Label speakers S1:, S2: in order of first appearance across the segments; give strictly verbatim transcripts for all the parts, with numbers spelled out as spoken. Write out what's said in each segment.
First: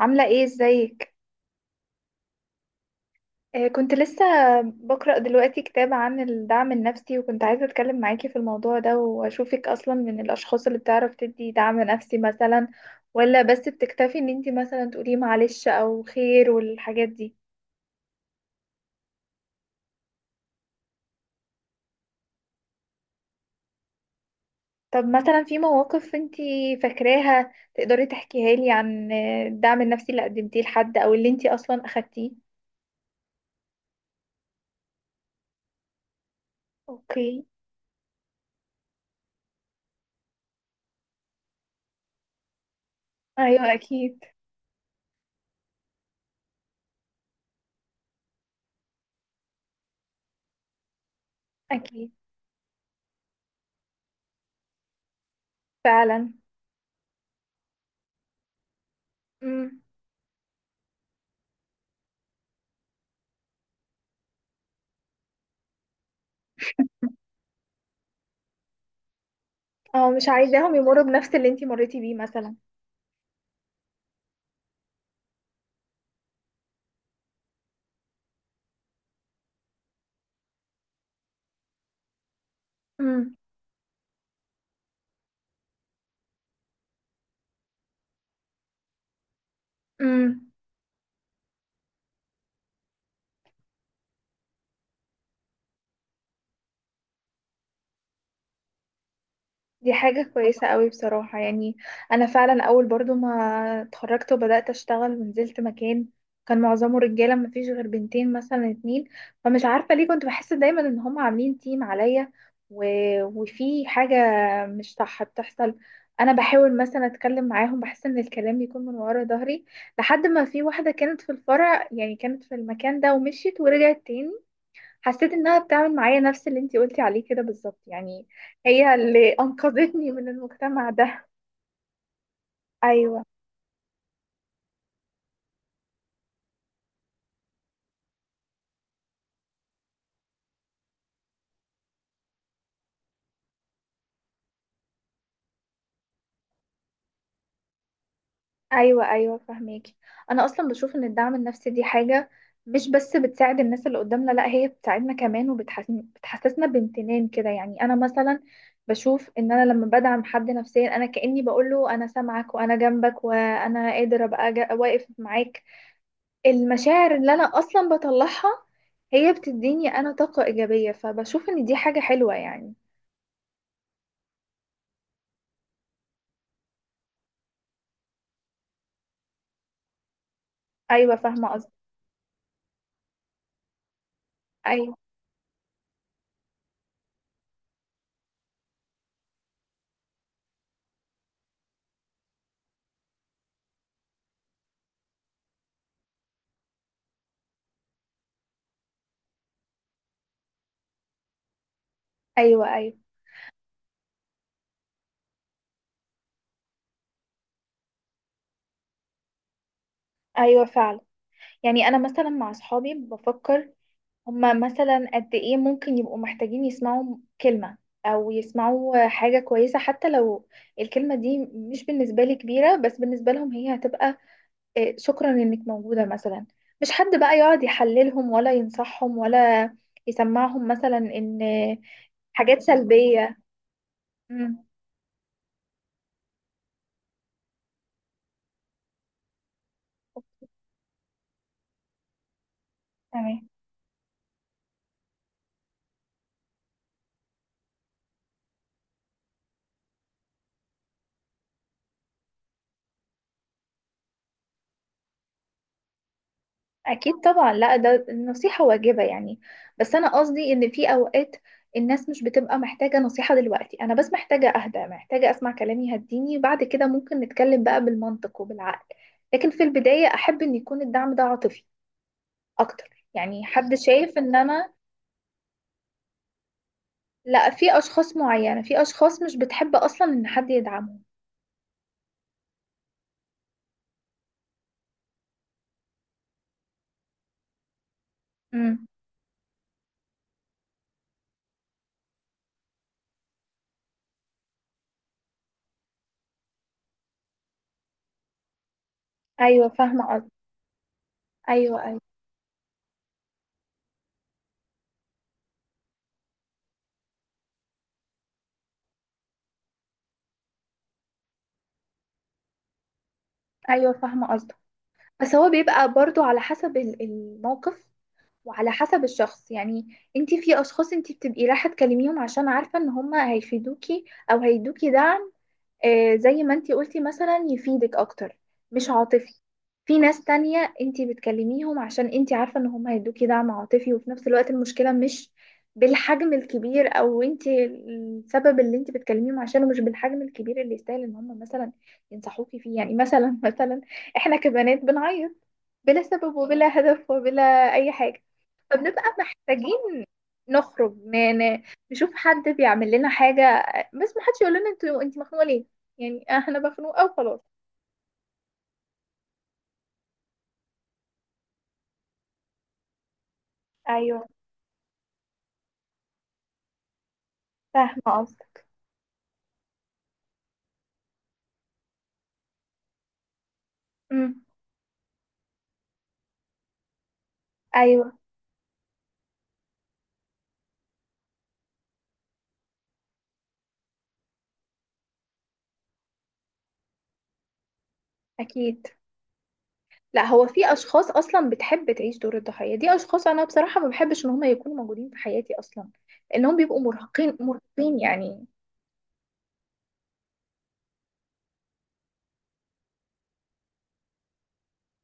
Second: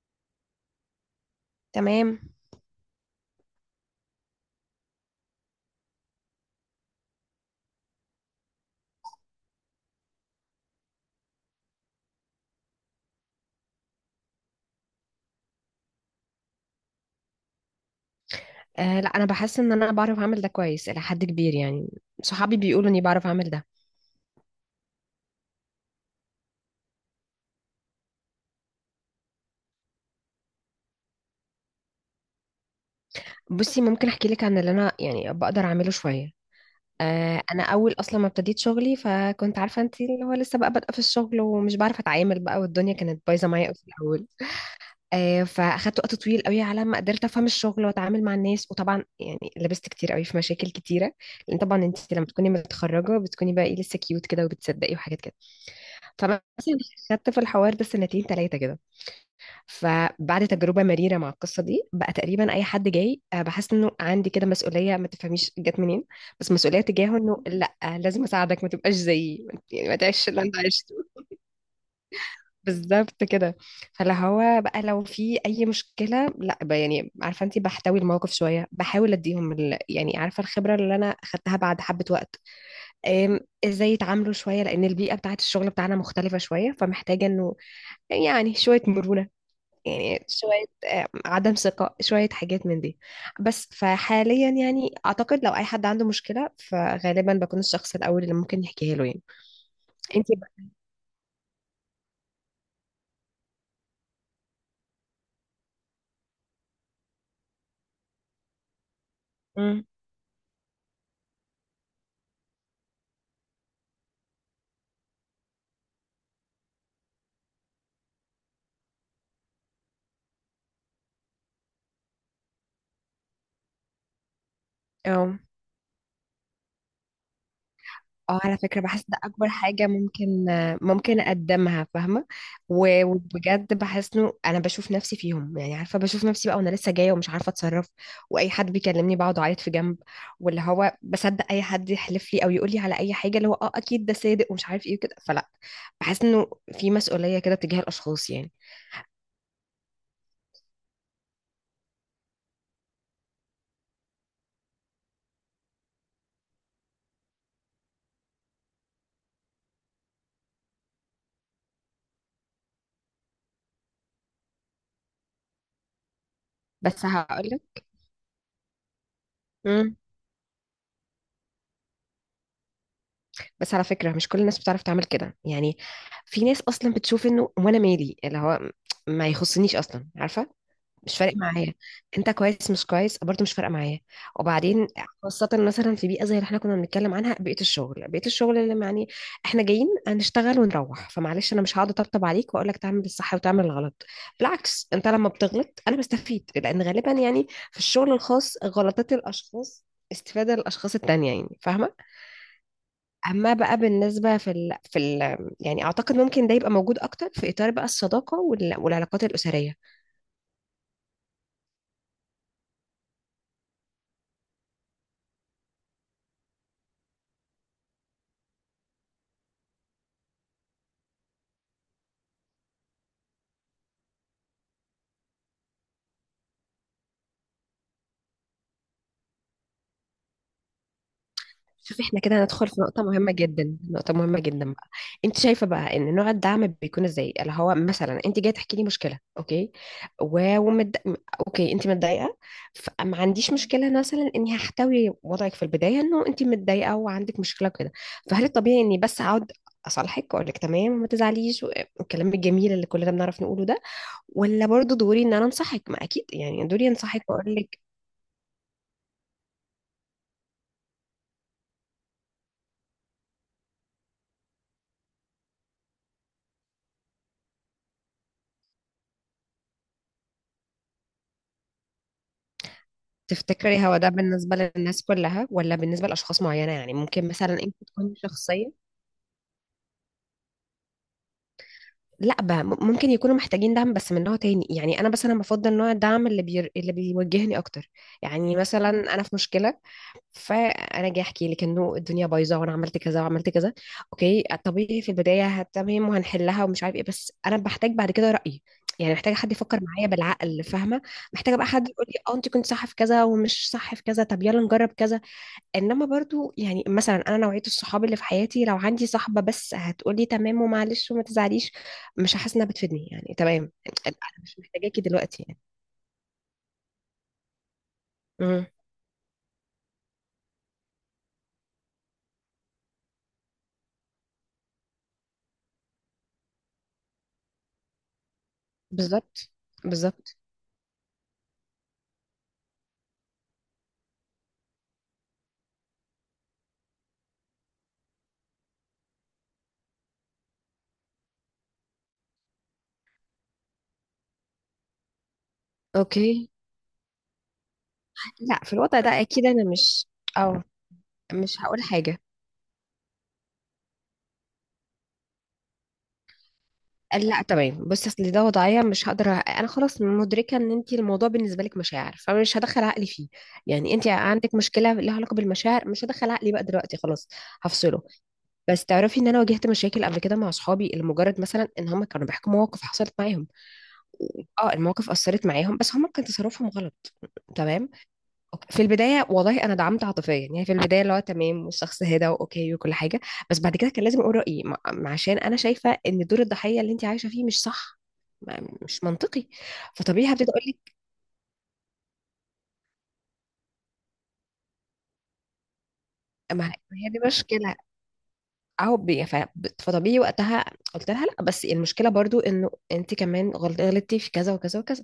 S1: عاملة ايه؟ ازيك؟
S2: تمام.
S1: آه، كنت لسه بقرأ دلوقتي كتاب عن الدعم النفسي، وكنت عايزة اتكلم معاكي في الموضوع ده، واشوفك اصلا من الاشخاص اللي بتعرف تدي دعم نفسي مثلا، ولا بس بتكتفي ان انتي مثلا تقولي معلش او خير والحاجات دي؟
S2: آه لا، انا بحس ان انا بعرف اعمل ده كويس الى حد كبير. يعني صحابي بيقولوا اني بعرف اعمل ده.
S1: طب مثلا في مواقف انتي فاكراها تقدري تحكيها لي عن آه، الدعم النفسي اللي قدمتيه لحد او اللي انتي اصلا اخدتيه؟
S2: بصي، ممكن احكي لك عن اللي انا يعني بقدر اعمله شويه. آه
S1: اوكي.
S2: انا اول اصلا ما ابتديت شغلي، فكنت عارفه، انت اللي هو لسه بقى بادئه في الشغل ومش بعرف اتعامل بقى، والدنيا كانت بايظه معايا
S1: ايوه،
S2: قوي في
S1: اكيد.
S2: الاول. آه فاخدت وقت طويل قوي على ما قدرت افهم الشغل واتعامل مع الناس، وطبعا يعني لبست كتير قوي في مشاكل كتيره. لان طبعا انت
S1: اكيد،
S2: لما تكوني متخرجه بتكوني بقى ايه، لسه كيوت كده، وبتصدقي وحاجات كده.
S1: فعلا.
S2: فمثلا خدت في الحوار ده سنتين ثلاثه كده.
S1: امم.
S2: فبعد تجربة مريرة مع القصة دي بقى، تقريبا أي حد جاي، آه، بحس إنه عندي كده مسؤولية ما تفهميش جت منين، بس مسؤولية تجاهه إنه لأ، آه، لازم أساعدك ما تبقاش زيي، يعني ما
S1: اه، مش
S2: تعيش اللي أنت
S1: عايزاهم
S2: عشته.
S1: يمروا بنفس اللي انتي مريتي بيه مثلا.
S2: بالظبط كده. فلا هو بقى لو في أي مشكلة لأ بقى، يعني عارفة، أنت بحتوي الموقف شوية، بحاول أديهم ال... يعني عارفة الخبرة اللي أنا أخدتها بعد حبة وقت.
S1: امم.
S2: آم، ازاي يتعاملوا شوية، لأن البيئة بتاعت الشغل بتاعنا مختلفة شوية، فمحتاجة إنه يعني شوية مرونة، يعني
S1: امم.
S2: شوية آه، عدم ثقة، شوية حاجات من دي. بس فحاليا يعني أعتقد لو أي حد عنده مشكلة فغالبا بكون الشخص الأول اللي ممكن يحكيها له يعني.
S1: دي حاجة
S2: انتي
S1: كويسة
S2: بقى.
S1: قوي بصراحة يعني. أنا فعلا أول برضو ما اتخرجت وبدأت أشتغل ونزلت مكان كان معظمه رجالة، ما فيش غير بنتين مثلا اتنين، فمش
S2: مم.
S1: عارفة ليه كنت بحس دايما إن هم عاملين تيم عليا. و... وفي حاجة مش صح بتحصل. أنا بحاول مثلا أتكلم معاهم، بحس إن الكلام بيكون من ورا ظهري. لحد ما في واحدة كانت في الفرع، يعني كانت في المكان ده ومشيت ورجعت تاني، حسيت
S2: اه،
S1: انها بتعمل معايا نفس اللي انتي قلتي عليه كده بالظبط يعني.
S2: اه، على فكرة
S1: هي
S2: بحس ده
S1: اللي
S2: أكبر حاجة
S1: انقذتني من
S2: ممكن
S1: المجتمع
S2: ممكن
S1: ده.
S2: أقدمها، فاهمة. و-
S1: ايوه،
S2: وبجد بحس إنه أنا بشوف نفسي فيهم. يعني عارفة بشوف نفسي بقى وأنا لسه جاية ومش عارفة أتصرف، وأي حد بيكلمني بقعد أعيط في جنب، واللي هو بصدق أي حد يحلف لي أو يقول لي على أي حاجة، اللي هو أه أكيد ده صادق ومش عارف إيه وكده. فلا، بحس إنه في مسؤولية كده تجاه الأشخاص يعني.
S1: ايوه. ايوه، فهماكي. انا اصلا بشوف ان الدعم النفسي دي حاجه مش بس بتساعد الناس اللي قدامنا، لا، هي بتساعدنا كمان وبتحسسنا بامتنان كده، يعني انا مثلا بشوف ان انا لما بدعم حد نفسيا انا كاني بقول له انا سامعك وانا جنبك وانا قادر ابقى جا- واقف معاك.
S2: بس
S1: المشاعر اللي انا
S2: هقولك.
S1: اصلا بطلعها هي بتديني
S2: مم.
S1: انا طاقة ايجابية، فبشوف ان دي حاجة حلوة يعني.
S2: بس على فكرة، مش كل الناس بتعرف تعمل كده يعني. في ناس أصلا بتشوف إنه وأنا مالي، اللي هو ما يخصنيش أصلا، عارفة.
S1: ايوه،
S2: مش فارق
S1: فاهمة قصدي.
S2: معايا انت كويس مش كويس، برضه مش فارقه معايا. وبعدين
S1: ايوه،
S2: خاصه مثلا في بيئه زي اللي احنا كنا بنتكلم عنها، بيئه الشغل، بيئه الشغل اللي يعني احنا جايين هنشتغل ونروح، فمعلش انا مش هقعد اطبطب عليك واقول لك تعمل الصح وتعمل الغلط. بالعكس، انت لما بتغلط انا بستفيد، لان غالبا يعني في الشغل الخاص غلطات الاشخاص استفادة للأشخاص التانية، يعني فاهمة؟
S1: ايوه. ايوه،
S2: أما بقى بالنسبة في ال... في ال... يعني أعتقد ممكن ده يبقى موجود أكتر في إطار بقى الصداقة وال... والعلاقات الأسرية.
S1: ايوه، فعلا. يعني انا مثلا مع اصحابي بفكر هما مثلا قد ايه ممكن يبقوا محتاجين يسمعوا كلمة او يسمعوا حاجة كويسة، حتى لو الكلمة دي مش بالنسبة لي كبيرة بس بالنسبة لهم هي هتبقى إيه، شكرا انك موجودة مثلا، مش حد بقى يقعد يحللهم ولا ينصحهم ولا يسمعهم مثلا ان
S2: شوفي، احنا كده
S1: حاجات
S2: هندخل في نقطة مهمة
S1: سلبية.
S2: جدا، نقطة مهمة
S1: امم.
S2: جدا بقى. انت شايفة بقى ان نوع الدعم بيكون ازاي؟ اللي هو مثلا انت جاية تحكي لي مشكلة، اوكي. و... ومد... اوكي، انت متضايقة، فما
S1: تمام.
S2: عنديش مشكلة مثلا اني هحتوي وضعك في البداية، انه انت متضايقة وعندك مشكلة كده. فهل الطبيعي اني بس اقعد اصالحك واقول لك تمام وما تزعليش، والكلام الجميل اللي كلنا بنعرف نقوله ده؟ ولا برضو دوري ان انا انصحك؟ ما اكيد يعني دوري
S1: اكيد،
S2: انصحك
S1: طبعا.
S2: واقول
S1: لا،
S2: لك.
S1: ده النصيحة واجبة يعني. بس انا قصدي ان في اوقات الناس مش بتبقى محتاجة نصيحة، دلوقتي انا بس محتاجة اهدى، محتاجة اسمع كلام يهديني، بعد كده ممكن نتكلم بقى بالمنطق وبالعقل. لكن في البداية احب ان يكون الدعم ده عاطفي اكتر، يعني حد
S2: تفتكري هو ده
S1: شايف ان
S2: بالنسبة
S1: انا.
S2: للناس كلها ولا بالنسبة لأشخاص معينة؟ يعني ممكن
S1: لا،
S2: مثلا انت
S1: في
S2: تكوني
S1: اشخاص معينة، في
S2: شخصية.
S1: اشخاص مش بتحب اصلا ان حد يدعمهم.
S2: لا بقى، م- ممكن يكونوا محتاجين دعم بس من نوع تاني. يعني انا مثلا بفضل نوع الدعم اللي بير... اللي بيوجهني اكتر. يعني
S1: امم.
S2: مثلا انا في مشكلة، فانا جاي احكي لك انه الدنيا بايظة وانا عملت كذا وعملت كذا. اوكي، طبيعي في البداية هت- تمام وهنحلها ومش عارف ايه، بس انا بحتاج بعد كده رأيي. يعني محتاجة حد
S1: ايوه،
S2: يفكر
S1: فاهمة
S2: معايا
S1: قصدك.
S2: بالعقل، فاهمة. محتاجة بقى
S1: ايوه،
S2: حد
S1: ايوه.
S2: يقول لي اه انت كنت صح في كذا ومش صح في كذا، طب يلا نجرب كذا. انما برضو يعني مثلا انا نوعيه الصحاب اللي في حياتي، لو عندي صاحبه بس هتقولي تمام ومعلش وما تزعليش، مش هحس انها بتفيدني، يعني تمام.
S1: ايوه،
S2: انا
S1: فاهمة قصدك.
S2: مش محتاجاكي
S1: بس
S2: دلوقتي
S1: هو
S2: يعني.
S1: بيبقى برضو على حسب ال- الموقف،
S2: امم.
S1: وعلى حسب الشخص يعني. انتي في اشخاص انتي بتبقي رايحة تكلميهم عشان عارفة ان هما هيفيدوكي او هيدوكي دعم آه، زي ما انتي قلتي مثلا، يفيدك اكتر مش عاطفي.
S2: بالظبط.
S1: في ناس
S2: بالظبط.
S1: تانية انتي بتكلميهم عشان انتي عارفة ان هم هيدوكي دعم عاطفي، وفي نفس الوقت المشكلة مش بالحجم الكبير، او انتي السبب اللي انتي بتكلميهم عشانه مش بالحجم الكبير اللي يستاهل ان هم مثلا ينصحوكي فيه، يعني مثلا مثلا احنا كبنات بنعيط بلا سبب
S2: اوكي.
S1: وبلا هدف وبلا اي حاجة،
S2: لا، في الوضع
S1: فبنبقى
S2: ده اكيد انا
S1: محتاجين
S2: مش. او.
S1: نخرج ن-
S2: مش
S1: ن-
S2: هقول
S1: نشوف
S2: حاجه.
S1: حد بيعمل لنا حاجة، بس ما حدش يقول لنا انتوا انت مخنوقة ليه، يعني احنا مخنوقة وخلاص.
S2: لا تمام، بصي اصل ده وضعيه مش هقدر، أ- انا خلاص مدركه ان انت الموضوع بالنسبه لك مشاعر، فمش هدخل عقلي فيه. يعني انت
S1: ايوه،
S2: عندك مشكله لها علاقه بالمشاعر، مش هدخل عقلي بقى دلوقتي خلاص. هفصله.
S1: فاهمه قصدك.
S2: بس تعرفي ان انا واجهت مشاكل قبل كده مع اصحابي لمجرد مثلا ان هم كانوا بيحكوا مواقف حصلت معاهم.
S1: امم.
S2: اه، المواقف اثرت معاهم، بس هم كان تصرفهم غلط. تمام.
S1: ايوه،
S2: أوكي. في البدايه والله انا دعمت عاطفيا، يعني في البدايه اللي هو تمام والشخص هدى واوكي وكل حاجه. بس بعد كده كان لازم اقول رايي، مع- عشان انا شايفه ان دور الضحيه اللي انت عايشه فيه مش صح. ما-
S1: اكيد.
S2: مش منطقي.
S1: لا،
S2: فطبيعي
S1: هو
S2: هبتدي اقول
S1: في
S2: لك.
S1: اشخاص اصلا بتحب تعيش دور الضحيه دي، اشخاص انا بصراحه ما بحبش ان هم يكونوا موجودين في حياتي اصلا، لانهم
S2: ما ما
S1: بيبقوا
S2: هي دي
S1: مرهقين
S2: مشكله.
S1: مرهقين يعني.
S2: اهو بي- ف- فطبيعي وقتها قلت لها لا، بس المشكله برضو انه انت كمان غلط- غلطتي في كذا وكذا وكذا.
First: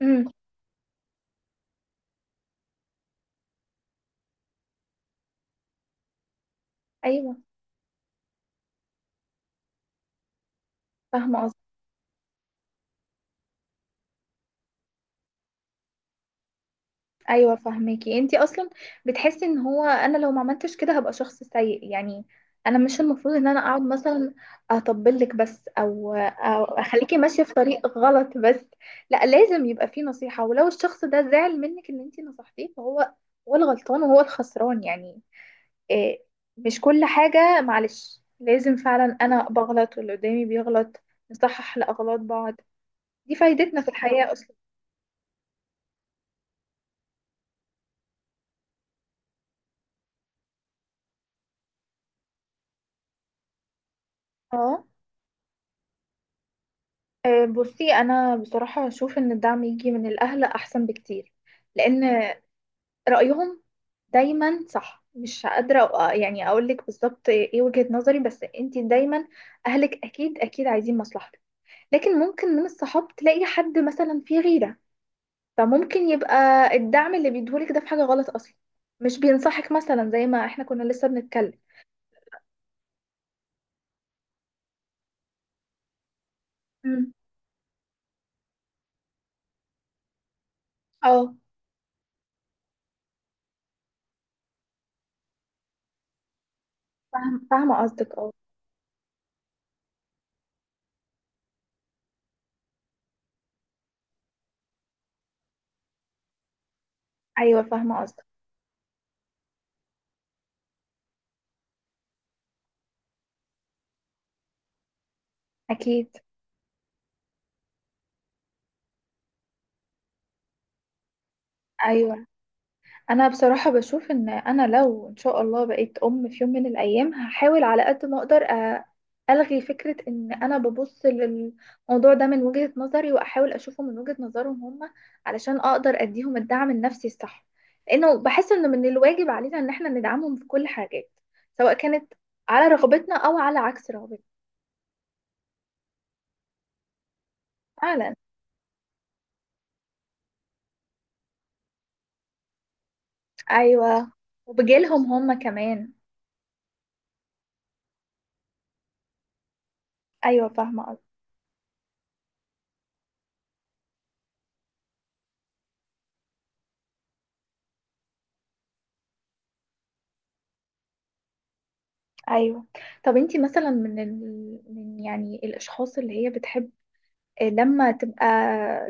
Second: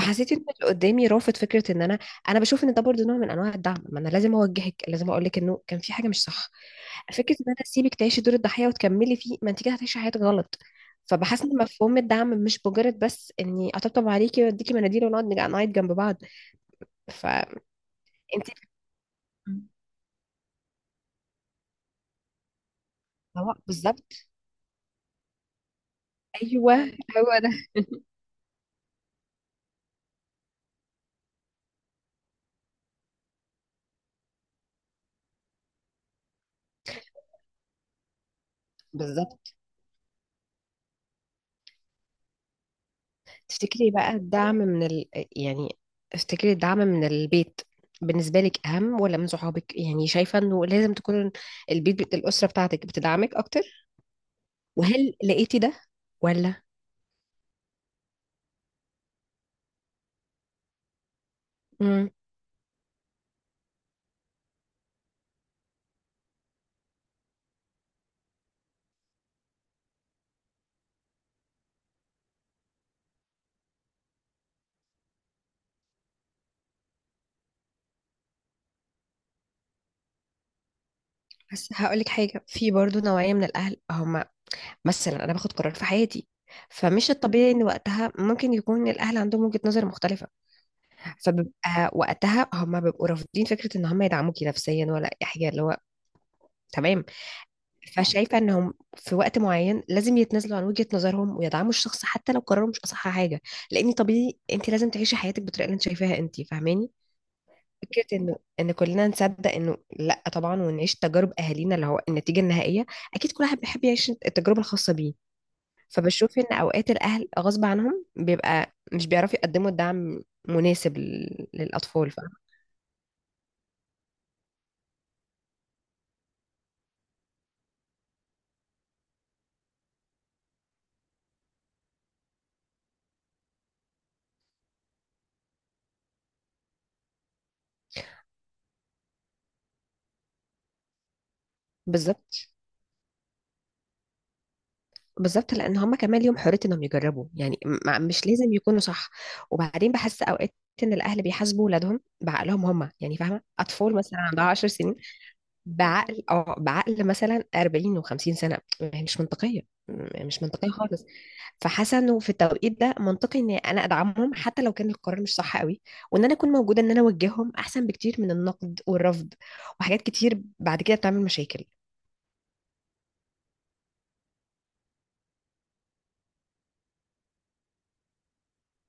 S1: امم.
S2: ان اللي قدامي رافض فكره ان انا انا بشوف ان ده برضو نوع من انواع الدعم. ما انا لازم اوجهك، لازم اقول لك انه كان في حاجه مش صح. فكره
S1: ايوه،
S2: ان انا اسيبك تعيشي دور الضحيه وتكملي فيه، ما انت كده هتعيشي حياتك غلط. فبحس
S1: فاهمه.
S2: ان مفهوم الدعم مش مجرد بس اني اطبطب عليكي واديكي مناديل ونقعد نج- نعيط جنب بعض.
S1: ايوه،
S2: فانت.
S1: فهماكي. انتي اصلا بتحسي ان هو انا لو ما عملتش كده هبقى شخص سيء يعني. انا مش المفروض ان انا اقعد
S2: بالظبط.
S1: مثلا اطبلك بس او او
S2: ايوه
S1: اخليكي
S2: هو
S1: ماشيه في
S2: ده.
S1: طريق غلط بس. لا، لازم يبقى فيه نصيحه، ولو الشخص ده زعل منك ان انتي نصحتيه فهو هو الغلطان وهو الخسران يعني. إيه، مش كل حاجه معلش، لازم فعلا انا
S2: بالظبط.
S1: بغلط واللي قدامي بيغلط نصحح لاغلاط بعض، دي فايدتنا في
S2: تفتكري بقى
S1: الحياه اصلا.
S2: الدعم من ال... يعني تفتكري الدعم من البيت بالنسبة لك أهم ولا من صحابك؟ يعني شايفة إنه لازم تكون البيت، بت- الأسرة بتاعتك بتدعمك أكتر؟
S1: اه.
S2: وهل لقيتي ده ولا؟
S1: أه، بصي، انا بصراحه اشوف ان الدعم يجي من الاهل احسن بكتير، لان
S2: مم.
S1: رايهم دايما صح. مش قادره أ- يعني اقول لك بالظبط ايه وجهه نظري، بس انت دايما اهلك اكيد اكيد عايزين مصلحتك. لكن ممكن من الصحاب تلاقي حد مثلا فيه غيره، فممكن يبقى الدعم اللي بيديهولك ده في حاجه غلط اصلا، مش بينصحك مثلا زي ما احنا كنا لسه بنتكلم.
S2: بس هقولك حاجة، في برضو نوعية من الأهل، هما مثلا أنا باخد قرار في حياتي فمش
S1: مم.
S2: الطبيعي إن وقتها ممكن يكون الأهل عندهم وجهة نظر مختلفة.
S1: اه،
S2: فبيبقى وقتها هما بيبقوا رافضين فكرة إن هما يدعموكي نفسيا ولا أي حاجة اللي هو. تمام.
S1: فاهم- فاهمه قصدك، اه.
S2: فشايفة انهم في وقت معين لازم يتنازلوا عن وجهة نظرهم ويدعموا الشخص حتى لو قرروا مش اصح حاجة. لان طبيعي انت لازم تعيشي حياتك بالطريقة اللي انت شايفاها انت، فاهماني.
S1: ايوه، فاهمه
S2: فكرة
S1: قصدك.
S2: انه ان كلنا نصدق انه لا طبعا ونعيش تجارب اهالينا، اللي هو النتيجة النهائية اكيد كل واحد بيحب يعيش التجربة الخاصة بيه.
S1: اكيد.
S2: فبشوف ان اوقات الاهل غصب عنهم بيبقى مش بيعرفوا يقدموا الدعم مناسب لل- للاطفال،
S1: ايوه.
S2: فاهمة.
S1: انا بصراحة بشوف ان انا لو ان شاء الله بقيت ام في يوم من الايام، هحاول على قد ما اقدر أ- الغي فكرة ان انا ببص للموضوع ده من وجهة نظري واحاول اشوفه من وجهة نظرهم هم، علشان اقدر اديهم الدعم النفسي الصح، لانه بحس ان من الواجب علينا ان احنا ندعمهم في كل حاجات، سواء كانت
S2: بالظبط.
S1: على رغبتنا او على عكس رغبتنا.
S2: بالظبط. لان هما كمان ليهم حريه انهم يجربوا، يعني م-
S1: فعلا.
S2: مش لازم يكونوا صح. وبعدين بحس اوقات ان الاهل بيحاسبوا ولادهم بعقلهم هما، يعني فاهمه، اطفال
S1: ايوه.
S2: مثلا عندها عشر سنين
S1: وبجيلهم هم كمان.
S2: بعقل اه بعقل مثلا أربعين وخمسين سنه، هي مش منطقيه. م- مش
S1: ايوه،
S2: منطقيه
S1: فاهمة
S2: خالص.
S1: قصدك.
S2: فحاسه انه في التوقيت ده منطقي ان انا ادعمهم حتى لو كان القرار مش صح قوي، وان انا اكون موجوده، ان انا اوجههم احسن بكتير من النقد والرفض. وحاجات كتير بعد كده بتعمل مشاكل.
S1: ايوه. طب انتي مثلا من ال... من يعني الاشخاص اللي هي بتحب لما تبقى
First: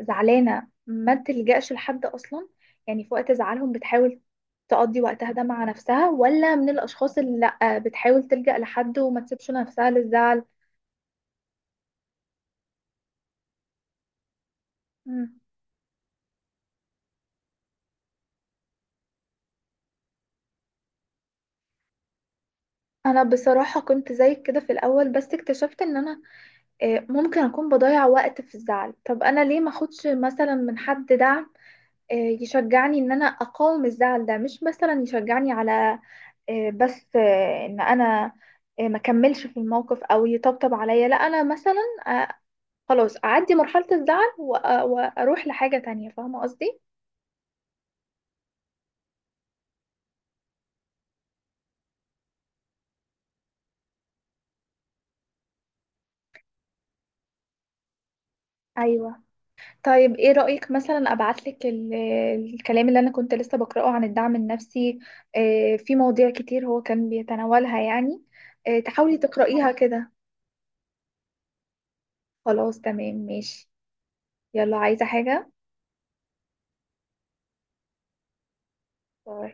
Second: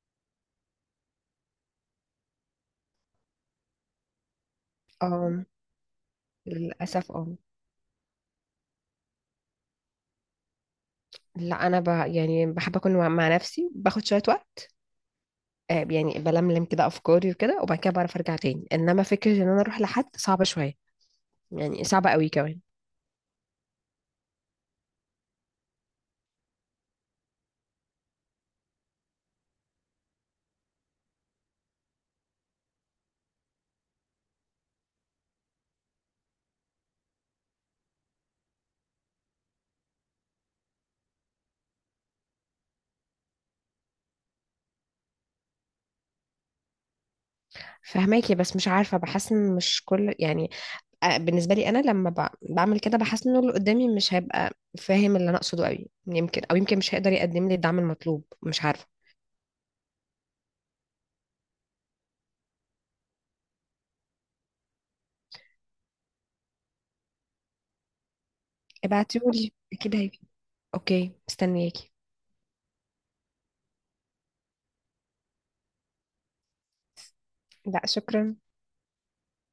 S1: زعلانه ما تلجأش لحد اصلا؟ يعني في وقت زعلهم بتحاول تقضي وقتها ده
S2: اه.
S1: مع نفسها، ولا من
S2: للاسف
S1: الاشخاص
S2: اه.
S1: اللي لا بتحاول تلجأ لحد وما تسيبش نفسها للزعل؟
S2: لا، انا ب... يعني بحب اكون مع مع نفسي، باخد شويه وقت.
S1: مم.
S2: آه، يعني بلملم كده افكاري وكده، وبعد كده بعرف ارجع تاني، انما فكره ان انا اروح لحد صعبه شويه، يعني صعبه قوي كمان.
S1: انا بصراحه كنت زيك كده في الاول، بس اكتشفت ان انا آه، ممكن اكون بضيع وقت في الزعل. طب انا ليه ما اخدش مثلا من حد دعم آه، يشجعني ان انا اقاوم الزعل ده، مش مثلا يشجعني على آه، بس آه، ان انا آه، ما كملش في الموقف او يطبطب عليا. لا، انا مثلا آه، خلاص اعدي مرحلة الزعل وأ- واروح لحاجة تانية، فاهمة قصدي؟
S2: فهماكي، بس مش عارفه بحس ان مش كل يعني. آه، بالنسبه لي انا لما ب... بعمل كده بحس ان اللي قدامي مش هيبقى فاهم اللي انا اقصده قوي، يمكن او يمكن مش هيقدر يقدم لي الدعم المطلوب، مش عارفه.
S1: ايوه. طيب ايه رأيك مثلا ابعتلك ال- الكلام اللي انا كنت لسه بقرأه عن الدعم النفسي؟ آه، في مواضيع كتير هو كان بيتناولها يعني، آه، تحاولي
S2: ابعتيهولي
S1: تقرأيها
S2: اكيد
S1: كده.
S2: هيجي. اوكي، مستنياكي.
S1: خلاص، تمام، ماشي. يلا، عايزة حاجة؟
S2: لا شكرا.
S1: باي.